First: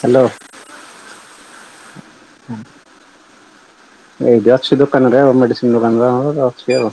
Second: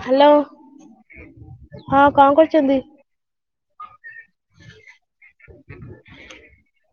Hello ହଁ କଣ କରୁଛନ୍ତି? ଏଇଠି ଅଛି ଦୋକାନରେ ଆଉ ମେଡିସିନ ଦୋକାନରେ ଆମର ଅଛି ଆଉ।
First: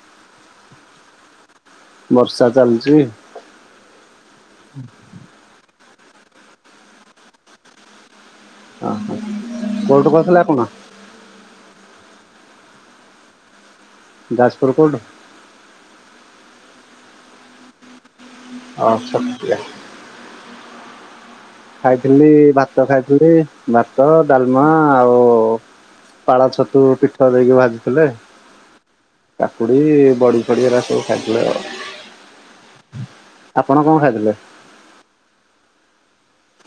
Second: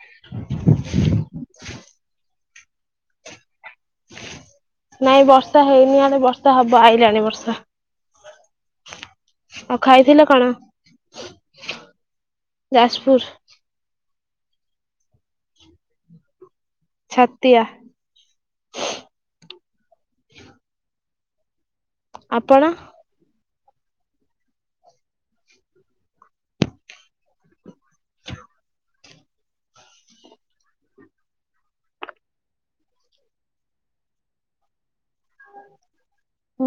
[inaudible] ବର୍ଷା ଚାଲିଛି। ନାଇଁ ବର୍ଷା ହେଇନି ଆଡେ। ବର୍ଷା ହବ ଆଇଲାଣି ବର୍ଷା। ଓହୋ ଆଉ କୋଉଠୁ ଖାଇଥିଲେ କହୁଥିଲେ କଣ? ଆପଣ ଯାଜପୁର। ଯାଜପୁର କୋଉଠୁ? ଛତିଆ। ଓଃ ଛତିଆ। ଖାଇଥିଲି ଆପଣ? ଭାତ ଖାଇଥିଲି। ଦୁରେ ଭାତ ଡାଲମା ଆଉ ପାଳ ଛତୁ ପିଠ ଦେଇକି ଭାଜ କାକୁଡି ବଡି ଫଡି ଏରା ସବୁ ଖାଇଥିଲେ ଆଉ। ଆପଣ କଣ ଖାଇଥିଲେ?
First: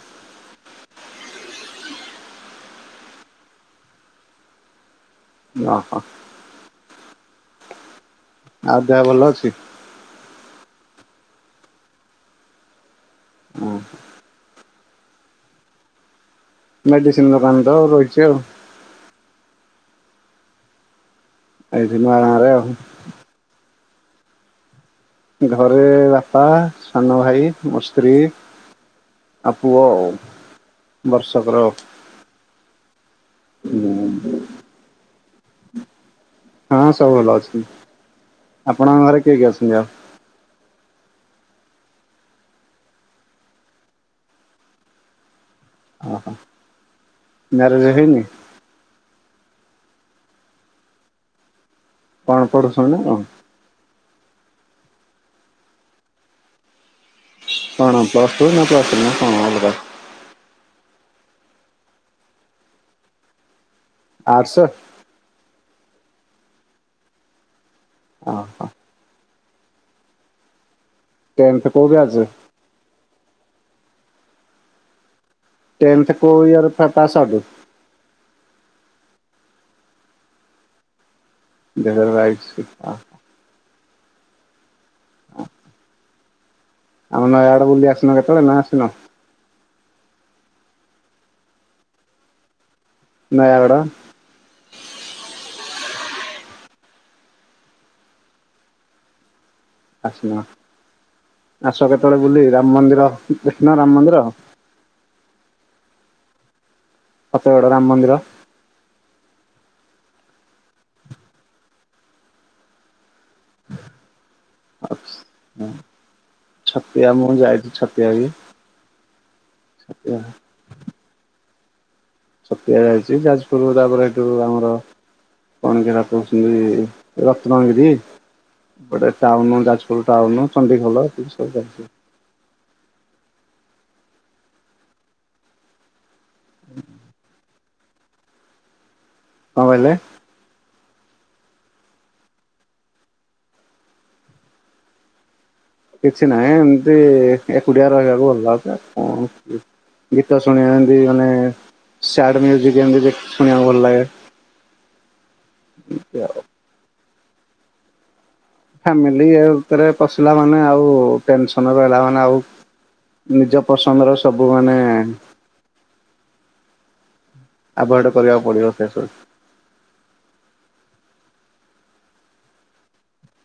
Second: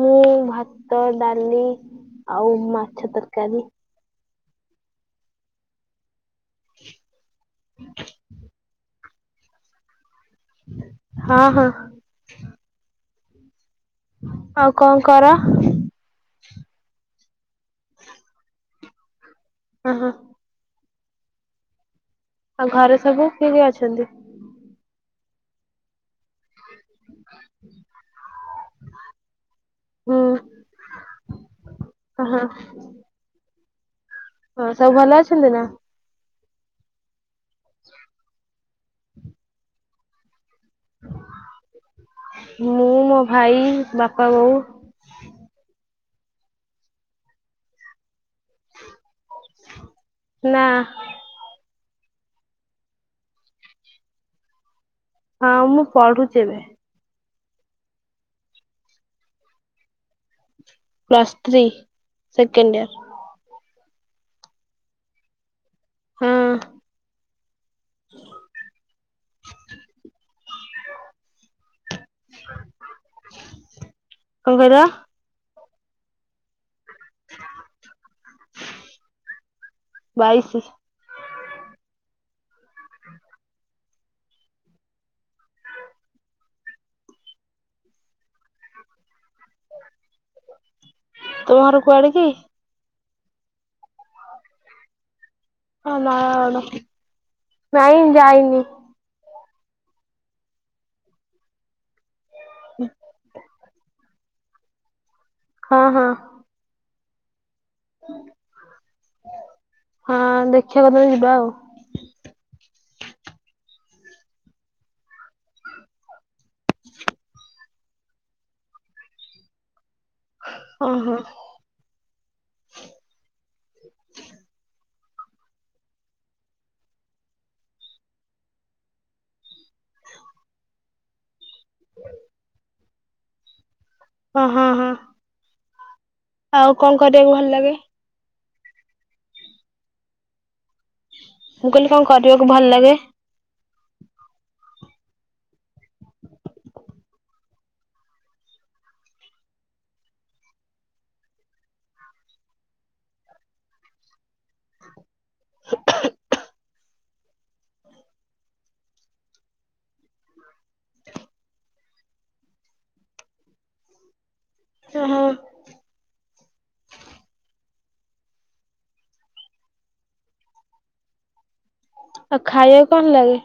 ମୁଁ ଭାତ ଡାଲି ଆଉ ମାଛ ତରକାରୀ। ଓହୋ। [inaudible] ଆଉ ଦେହ ଭଲ ଅଛି। ହଁ ହଁ। ହୁଁ। ଆଉ କଣ କର? ମେଡିସିନ ଦୋକାନ ତ ଆଉ ରହିଛି ଆଉ। ହଁ ହଁ। ଆଜିମା ଆଉ ଘରେ ସବୁ କିଏ କିଏ ଅଛନ୍ତି? ଘରେ ବାପା ସାନ ଭାଇ ମୋ ସ୍ତ୍ରୀ। ଆଉ ପୁଅ ଆଉ ହୁଁ ବର୍ଷକର। ହଁ ହଁ। ହୁଁ। ହଁ ସବୁ ଭଲ ଅଛନ୍ତି ନା। ହଁ ସବୁ ଭଲ ଅଛି। ଆପଣଙ୍କ ଘରେ କିଏ କିଏ ଅଛନ୍ତି ଆଉ? ମୁଁ ମୋ ଭାଇ ବାପା ବୋଉ। ଓହୋ ମାରେଜ୍ ହେଇନି। ନା। କଣ ପଢୁଛନ୍ତି ନା କଣ? ହଁ ମୁଁ ପଢୁଛି ଏବେ। କଣ ପ୍ଲସଟୁ ନା ପ୍ଲସଥ୍ରୀ ନା କଣ ଅଲଗା। Plus three second year. ଆଡସେ ହଁ ଓ [unintelligible] ଟେନଥେ କୋଉ ବ୍ୟାଚ? କଣ କହିଲ? ଟେନଥ କୋଉ ଇୟର [unintelligible] ବାଇସି ଦୁଇ ହଜାର ବାଇସି ଆ। ଆଉ ନ ଇଆଡେ ବୁଲି ଆସୁନ କେତେବେଳେ ନା ଆସିନ। ତୁମ ଘର କୁଆଡେ କି? ନୟାଗଡ଼। ଓ ନୟାଗଡ଼ ନାଇଁ ଯାଇନି। ଆସୁନ ଆସ କେତେବେଳେ ବୁଲି ରାମ ମନ୍ଦିର ଦେଖିନ ରାମ ମନ୍ଦିର। ହଁ ହଁ ସତଗଡ ରାମ ମନ୍ଦିର। ହଁ ଦେଖିବା କେତେବେଳେ ଯିବା ଆଉ। [inaudible] ଆ ହ ଛତିଆ ମୁଁ ଯାଇଛି ଛତିଆ ବି। ଛତିଆ। ଓ ହୋ ଛତିଆ ଯାଇଛି ଯାଜପୁରରୁ ତାପରେ ସେଠୁ ଆମର କଣ କିରା କହୁଛନ୍ତି ରତ୍ନଗିରି। ଗୋଟେ ଟାଉନ ଯାଜପୁର ଟାଉନ ଚଣ୍ଡି ଖୋଲ ଏ ସବୁ ଯାଇଛି। ହ ହଁ ହଁ ଆଉ କଣ କରିବାକୁ ଭଲ ଲାଗେ? କଣ କହିଲେ ମୁଁ କହିଲି କଣ କରିବାକୁ ଭଲ ଲାଗେ? କିଛି ନାହିଁ ଏମୀତି ଏକୁଟିଆ ରହିବାକୁ ଭଲ ଲାଗେ କଣ ଗୀତ ଶୁଣିବା ଏମୀତି ମାନେ ସ୍ୟାଡ ମୀୟୁଜି କଶୁଣିବାକୁ ଭଲ ଲାଗେ ଏମିତି ଆଉ [inaudible] ଫାମିଲି ଇଏ ଭିତରେ ପଶିଲା ମାନେ ଆଉ ଟେନସନ ରହିଲା ମାନେ ଆଉ ନିଜ ପସନ୍ଦ ର ସବୁ ମାନେ ଓହଁ ଆଭୋଡ କରିବାକୁ ପଡିବ ସେ ସବୁ ଆଉ ଖାଇବାକୁ କଣ ଲାଗେ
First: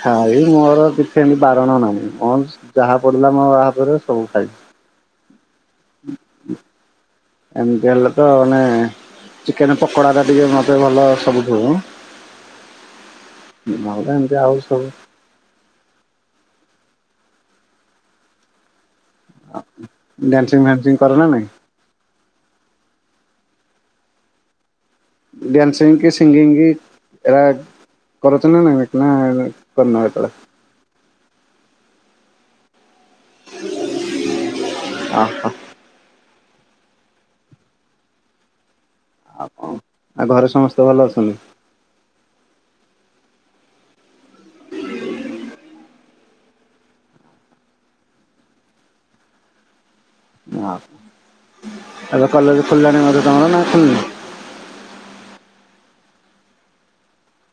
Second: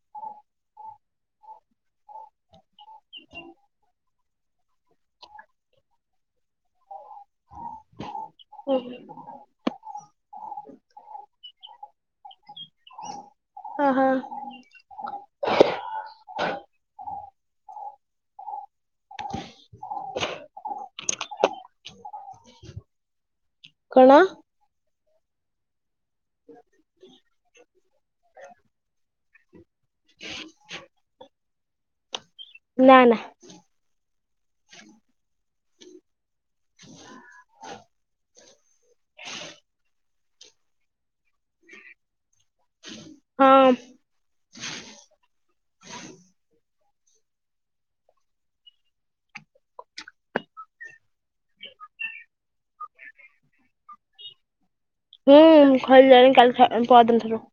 ଖାଇ ମୋର କିଛି ଏମତି ବାରଣ ନାହିଁ ମଁ ସ ଯାହା ପଡିଲା ମୋଆପରେ ସବୁ ଖାଇବି ଏମୀତି ହେଲେ ତ ମାନେ ଚି କେନ ପକୋଡା ଟିକେ ମତେ ଭଲ ସବୁଠୁ ଅ ହଁ। ମୋର ଏମିତି ଆଉ ସବୁ ଆ ଡ୍ୟାାନସିଂ ଫନ୍ସିଂ କର ନା ନାଇଁ କଣ ଡ୍ୟାନ୍ସିଂ କି ସିଙ୍ଗିଙ୍ଗ କି ରା କରୁଛ ନା ନାଇଁ ନା କରିନ କେତେ ବେଳେ। ନା ନା। ଅ ହ। ହ ଆଉ କଣ ଆଉ ଘରେ ସମସ୍ତେ ଭଲ ଅଛନ୍ତି। ହଁ। ଏବେ କଲେଜ ଖୋଲିଲାଣି ବୋଧେ ତମର ନା ଖୋଲିନି। ହୁଁ ଖୋଲି ଲାଣିି କାଲି ଠା ପରଦିନ ଠାରୁ।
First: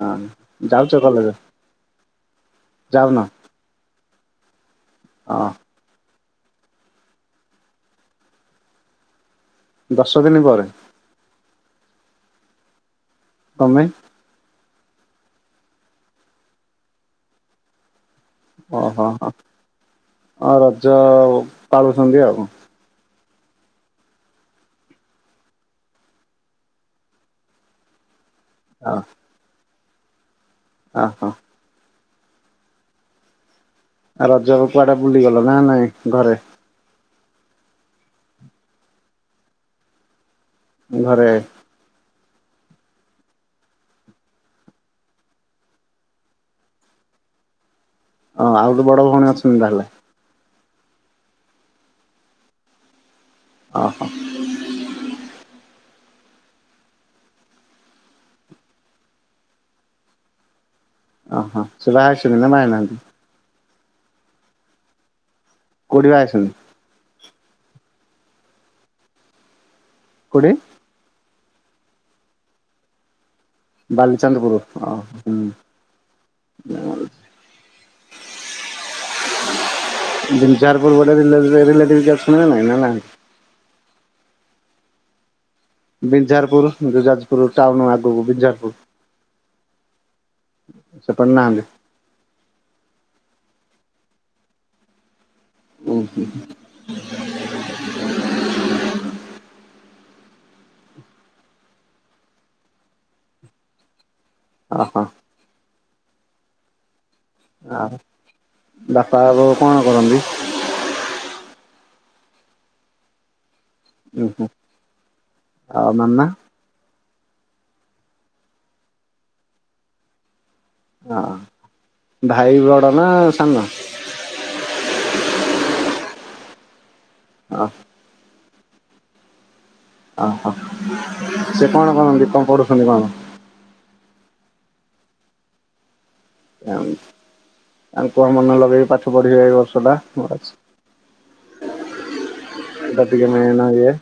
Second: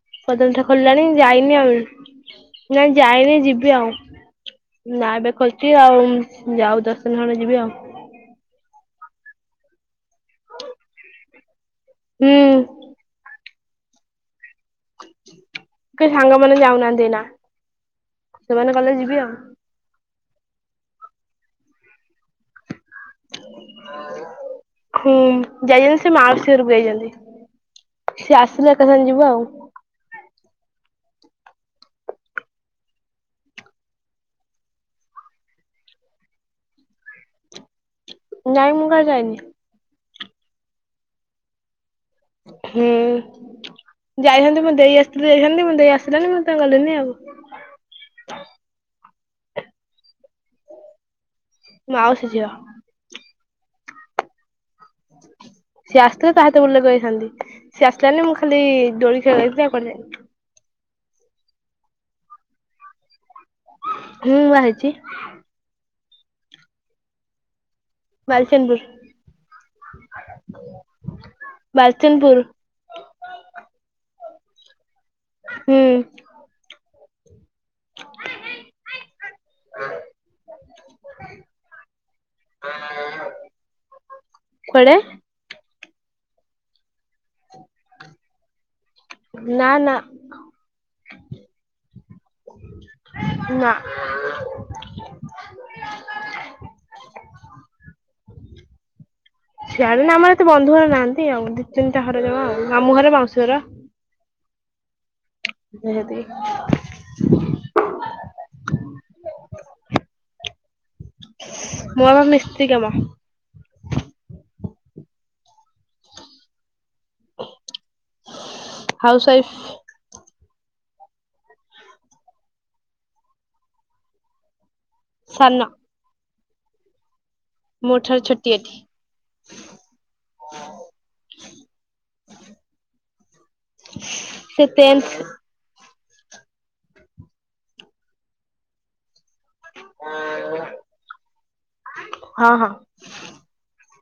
ହଁ ପରଦିନ ଠାରୁ ଖୋଲି ଯାଉଛ ଲାଣି କଲେଜ ଯାଇନି ଆଉ ନାଇଁ ଯାଉନ ଯାଇନି ଯିବି ଆଉ। ନା ଏବେ ହଁ ଖୋଲଛି ଆଉ ଯାଉ ଦଶ ଦିନ ଖଣ୍ଡେ ଯିବି ଆଉ। ଦଶ ଦିନ ପରେ। ହୁଁ। କଁ ପାଇଁ। କେହି ସାଙ୍ଗ ମାନ ଯାଉ ନାହାନ୍ତି ଏଇନା। ସେମାନେ କଲେ ଓହୋ ଯିବି ହୋ ଆଉ। ଆଉ ରଜ ପାଳୁଛନ୍ତି ଆଉ କଁ। ହୁଁ ଯାଇଛନ୍ତି ସେ ମାଉସୀ ଘରକୁ ଯାଇଛନ୍ତି। ସିଏ ଆସିଲେ ଏକା ସାଙ୍ଗେ ଯିବ ଆଉ। ଆ ହୋ। ଆଉ ରଜରେ କୁଆଡେ ବୁଲିଗଲ ନା ନାଇଁ ଘରେ। ନାଇଁ ମୁଁ କୁଆଡେ ଯାଇନି। ଘରେ। ହୁଁ ଯାଇଛନ୍ତି ମୋ ଦେଇ ଆସିଥିଲି ଯାଇଥାନ୍ତି ମୋ ଦେଇ ଆସିଲଣିି ମୁଁ ସେଥି ପାଇଁ ଗଲିଣିି ଆଉ ‌। ଓ‌ ଆଉ ଗୋଟେ ବଡ ଭଉଣୀ ଅଛନ୍ତି ତାହେଲେ। ମାଉସୀ ଝିଅ। ଓ ହୋ। ହ ସିଏ ଆସିଥିଲେ ତା ସହିତ ବୁଲିଵାକୁ ଯାଇଥାନ୍ତି ସିଏ ଆସିଲାନି ମୁଁ ଖାଲି ଦୋଳି ଖେଳିବାକୁ ଯାଇଥିଲି ଆଉ କୁଆଡେ ଯାଇନି। ଓହୋ ସେ ବାହା ହେଇ ସାଇଲେଣି ନା ବାହା ହେଇ ନାହାନ୍ତି। ହୁଁ ବାହା ହେଇଛି। କୋଉଠି ବା ହେଇଛନ୍ତି। ବାଲିଚନ୍ଦପୁର। କୋଉଠି। ବାଲିଚନ୍ଦ ପୁର। ବାଲିଚାନ୍ଦପୁର ଅ ହ। ହୁଁ। [inaudible] [unintelligible] ବିଞ୍ଜାର ପୁର ପଟେ ରିଲେ ରିଲେ ରିଲଟିଭ କିଏ ଅଛନ୍ତି ନା ନାଇଁ ନା ନାହାନ୍ତି। କୁଆଡେ? ବିଞ୍ଜାର ପୁର ଯୋଉ ଯାଜପୁର ଟାଉନ ଆଗକୁ ବିଞ୍ଜାରପୁର। ନା ନା ସେପଟେ ନାହାନ୍ତି ନା। ଓହୋ। ସିଆଡେ ନା ଆମର ଏତେ ବନ୍ଧୁ ଘର ନାହାନ୍ତି ଆଉ। ଦିଇ ତିନଟା ଘର ଜମା ଆଉ। ଆମଁ ଘର ମାଉସୀ ଘର। ଅ ହ। ସେଇ ସେତିକି। ଆଉ, ବାପା ବୋଉ କଣ କରନ୍ତି? ମୋ ବାପା ମିସ୍ତ୍ରୀ କାମ। ଓ ହୋ ‌ ଆଉ ମାମା। House wife. ଆ ଭାଇ ବଡ ନା ସାନ? ସାନ। [unintelligible] ମୋ ଠାର ଛୁଟି ଏଠି। ଓହୋ ସେ କଣ କରନ୍ତି? କଣ କରୁଛନ୍ତି କଣ? ସେ ଟେନ୍ଥ ତାଙ୍କୁ କଣ ମନ ଲଗେଇକି ପାଠ ପଢିିବେ ଏଇବ ହଁ ହଁ [unintelligible] ଟିକେ ମେନଇଏ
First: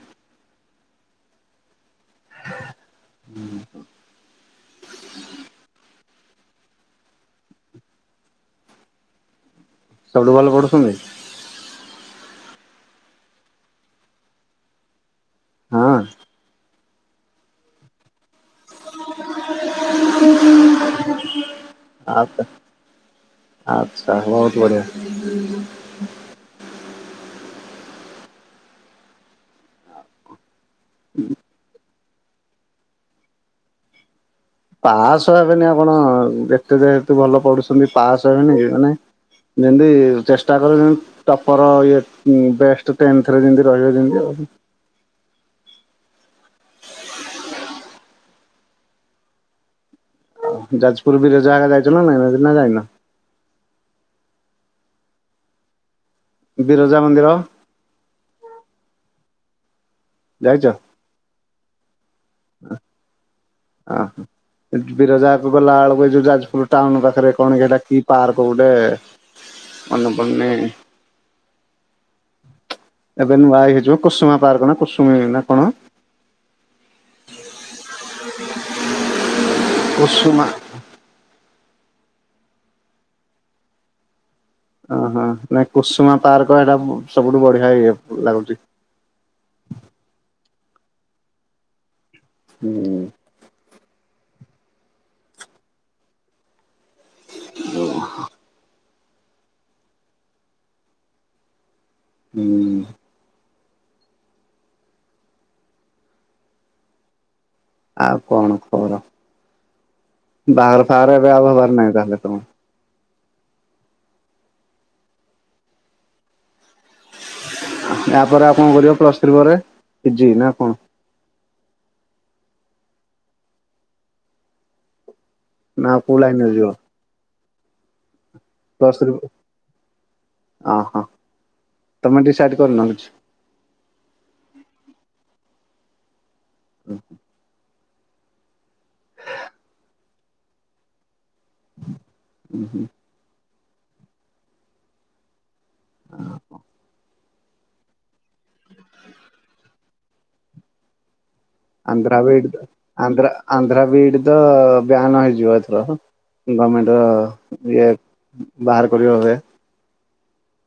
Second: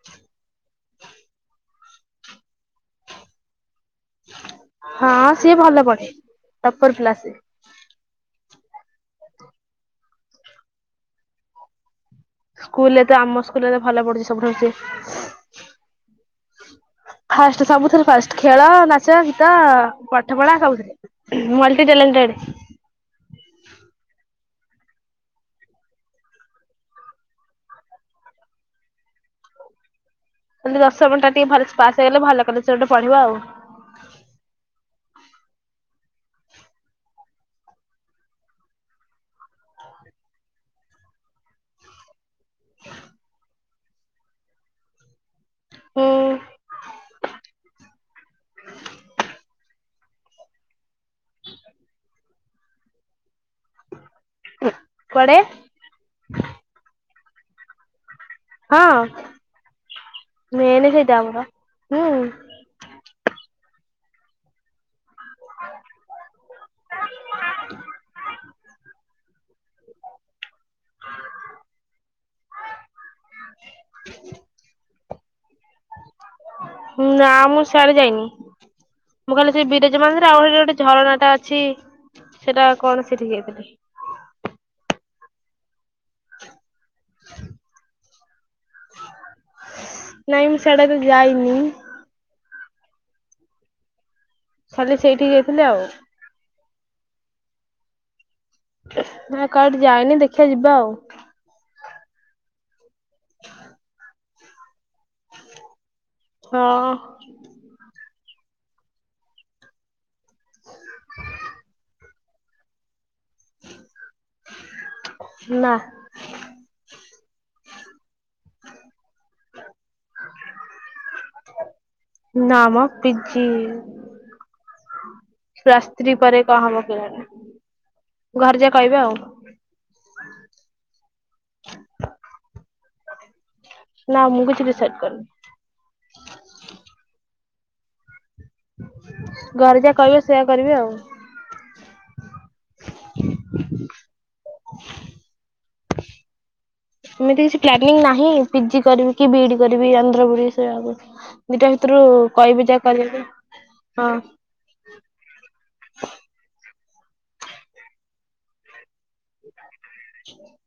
ହୁଁ ହ ହଁ ସିଏ ଭଲ ପଢ଼େ। ଟପର ପିଲା ସେ। ସବୁଠୁ ଭଲ ପଢୁଛନ୍ତି? ସ୍କୁଲରେତ, ଆମ ସ୍କୁଲରେତ ଭଲ ପଢୁଛି ସବୁଠାରୁ ସିଏ। ହଁ ଅଁ ଫାଷ୍ଟ ସବୁଥିରେ ଫାଷ୍ଟ। ଖେଳ, ନାଚ, ଗୀତ, ପାଠପଢା ସବୁଥିରେ। Multi talented. ଆଛା, ବହୁତ ବଢ଼ିଆ। ଖାଲି ଦଶମଟା ଟିକେ ଭଲ୍ସେ ପାସ୍ ହେଇଗଲେ, ଭଲ କଲେଜ ସେ ଗୋଟେ ପଢିବା ଆଉ ପାସ୍ ହେବେନି, ଆପଣ ଯେତେ ଯେହେତୁ ଭଲ ପଢୁଛନ୍ତି ପାସ୍ ହେବେନି? ମାନେ ଯେମତି ଚେଷ୍ଟା କଲେ ଟପର ଇଏ ଉଁ ବେଷ୍ଟ ଟେନ୍ଥରେ ଯେମିତି ରହିବ ଯେମିତି ଆଉ ହୁଁ ଉଁ ଯାଜପୁର ବିରଜାଆଗେ ଯାଇଛ ନା ନାଇ, ଏମନା ଯାଇନ? କୁଆଡେ? ବିରଜା ମନ୍ଦିର। ହଁ, ଯାଇଛ? ମେନେ ସେଇଟା ଆମର। ହୁଁ [unintelligible] ବିରଜାକୁ ଗଲା ବେଳକୁ ଯୋଉ ଯାଜପୁର ଟାଉନ ପାଖରେ କଣକିଟା କି ପାର୍କ ଗୋଟେ? ମନେପଡୁନି? ଏବେ ନୁଆଇ ହେଇଯିବ କସୁମା ପାର୍କ ନା କୁସୁମୀ ନା କଣ? ଉଁ ନା ମୁଁ ସଆରେ ଯାଇନି। ମୁଁ ଖାଲି ସେ ବିରଜା ମାନରେ ଆଉ କୁସୁମା ଗୋଟେ ଝରଣା ଟା ଅଛି ସେଟା କଣ ସେଠିକି ଯାଇ ଓହୋ ନାଇ କୁସୁମା ପାର୍କ ଏଇଟା ସବୁଠୁ ବଢିଆ ଇଏ ଲାଗୁଛି। ନାଇଁ ମୁଁ ସେଡାକୁ ଯାଇନି। ହୁଁ ଉଁ ଖାଲି ସେଇଠି ଯାଇଥିଲେ ଆଉ [unintelligible] ନା କାଉଠି ଯାଇନି ଦେଖିବା ଯିବା ଆଉ ହୁଁ ଉଁ ହଁ ଅଁ ଆଉ କଣ ଖବର? ବାହ ଫହାର ଏବେ ଆଉ ହେବାର ନାହିଁ ତାହେଲେ ତମ ନା ଏହାପରେ ଆଉ କଣ କରିବ ପ୍ଲସ ଥ୍ରୀ ପରେ ପି ଜି ନା କଣ? ନାମ ପିଜି? ନା ଆଉ ଶାସ୍ତ୍ରୀ କୋଉ ପରେ ଲାଇନରେ ଯିବ କହାମ କିଲଣି। ଦଶ ର ଅ ହଁ ତମେ ଡିସାଇଡ଼ କରିନ କିଛି। ନା ମୁଁ କିଛି ଡିସାଇଡ କରିନି। ଓ ହୋ ଘରେ ଯାହା କହିବ, ସେଇୟା କରିବି ଆଉ ହୁଁ ହୁଁ [unintelligible] ଏମିତି କିଛି ପ୍ଲାନିଂ ନାହିଁ, ପିଜି କରିବି କି, ବିଇଡି କରିବି, ଆନ୍ଧ୍ରପ୍ରଦେଶ ରେ ଯାଇକି? ଆନ୍ଧ୍ରା ବିଇଡି ଆନ୍ଧ୍ରା ଆନ୍ଧ୍ରା ବିଇଡି ତ ପାଇଁ ବ୍ୟାନ ହେଇଯିବ ଏଥର। ଗମେଣ୍ଟ ଇଏ ବାହାର କରିବ ହୁଏ [unintelligible]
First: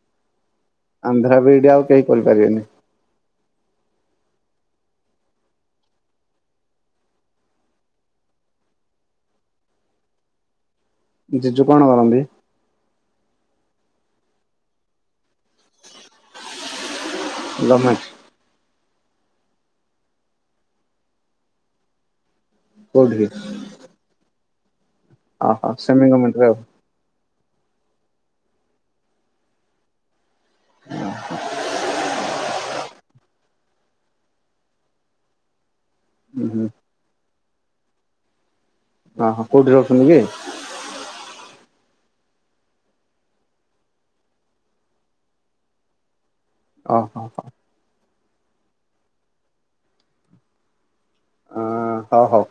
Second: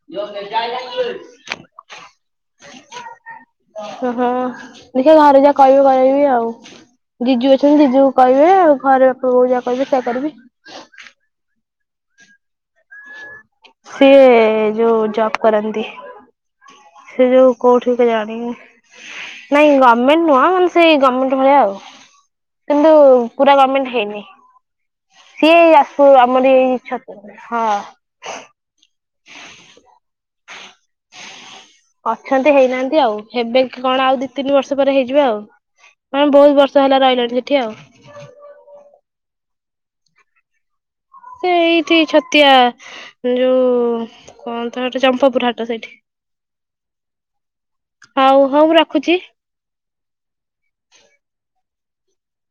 [unintelligible] ଆନ୍ଧ୍ରା ବିଇଡି ଆଉ କେହି କରିପାରିବେନି। ଓ ହଁ ଦେଖିଆ ଘରେ ଯାହା କହିବେ କରିବି ଆଉ। ଜିଜୁ ଅଛନ୍ତି ଜିଜୁ କୁ କହିବେ ଆଉ ଘର ବାପା ବୋଉ ଯାହା କହିବେ ସେୟା କରିବି। ଜିଜୁ କଣ କରନ୍ତି? ସିଏ ଯୋଉ ଜବ୍ କରନ୍ତି। ସିଏ ଯୋଉ କୋଉଠି ଗଭର୍ଣ୍ଣମେଣ୍ଟ ଗୋଟେ ଜାଣିନି। ନାଇଁ ଗମେଣ୍ଟ ନୁହଁ। ମାନେ ସେଇ ଗମେଣ୍ଟ ଭଳିଆ ଆଉ। କିନ୍ତୁ କୋଉଠି ପୁରା ଗମେଣ୍ଟ ହେଇନି। ଅହ ସିଏ ସେମି ଆସୁ ଗଭର୍ଣ୍ଣମେଣ୍ଟରେ ଆମରି ଛ ହଁ। [inaudible] [inaudible] ଅଛନ୍ତି ହେଇନାହାନ୍ତି ଆଉ। ହେବେ କି କଣ ଆଉ ଦି ତିନି ବର୍ଷ ପରେ ହେଇଯିବ ଆଉ। ହଁ ଆଉ। ବହୁତ ବର୍ଷ ହେଲା ରହିଲାଣି ସେଠି ଆଉ। ଓହୋ। କୋଉଠି ରହୁଛନ୍ତି କି? ସେ ଏଇଠି ଛତିଆ। ଯୋଉ କହନ୍ତ ହେଟା ଚମ୍ପପୁର ହାଟ ସେଇଠି। ଅ ହ ହ। ହଉ ହଉ ମୁଁ ରଖୁଚି। ହଁ ହ ହଉ।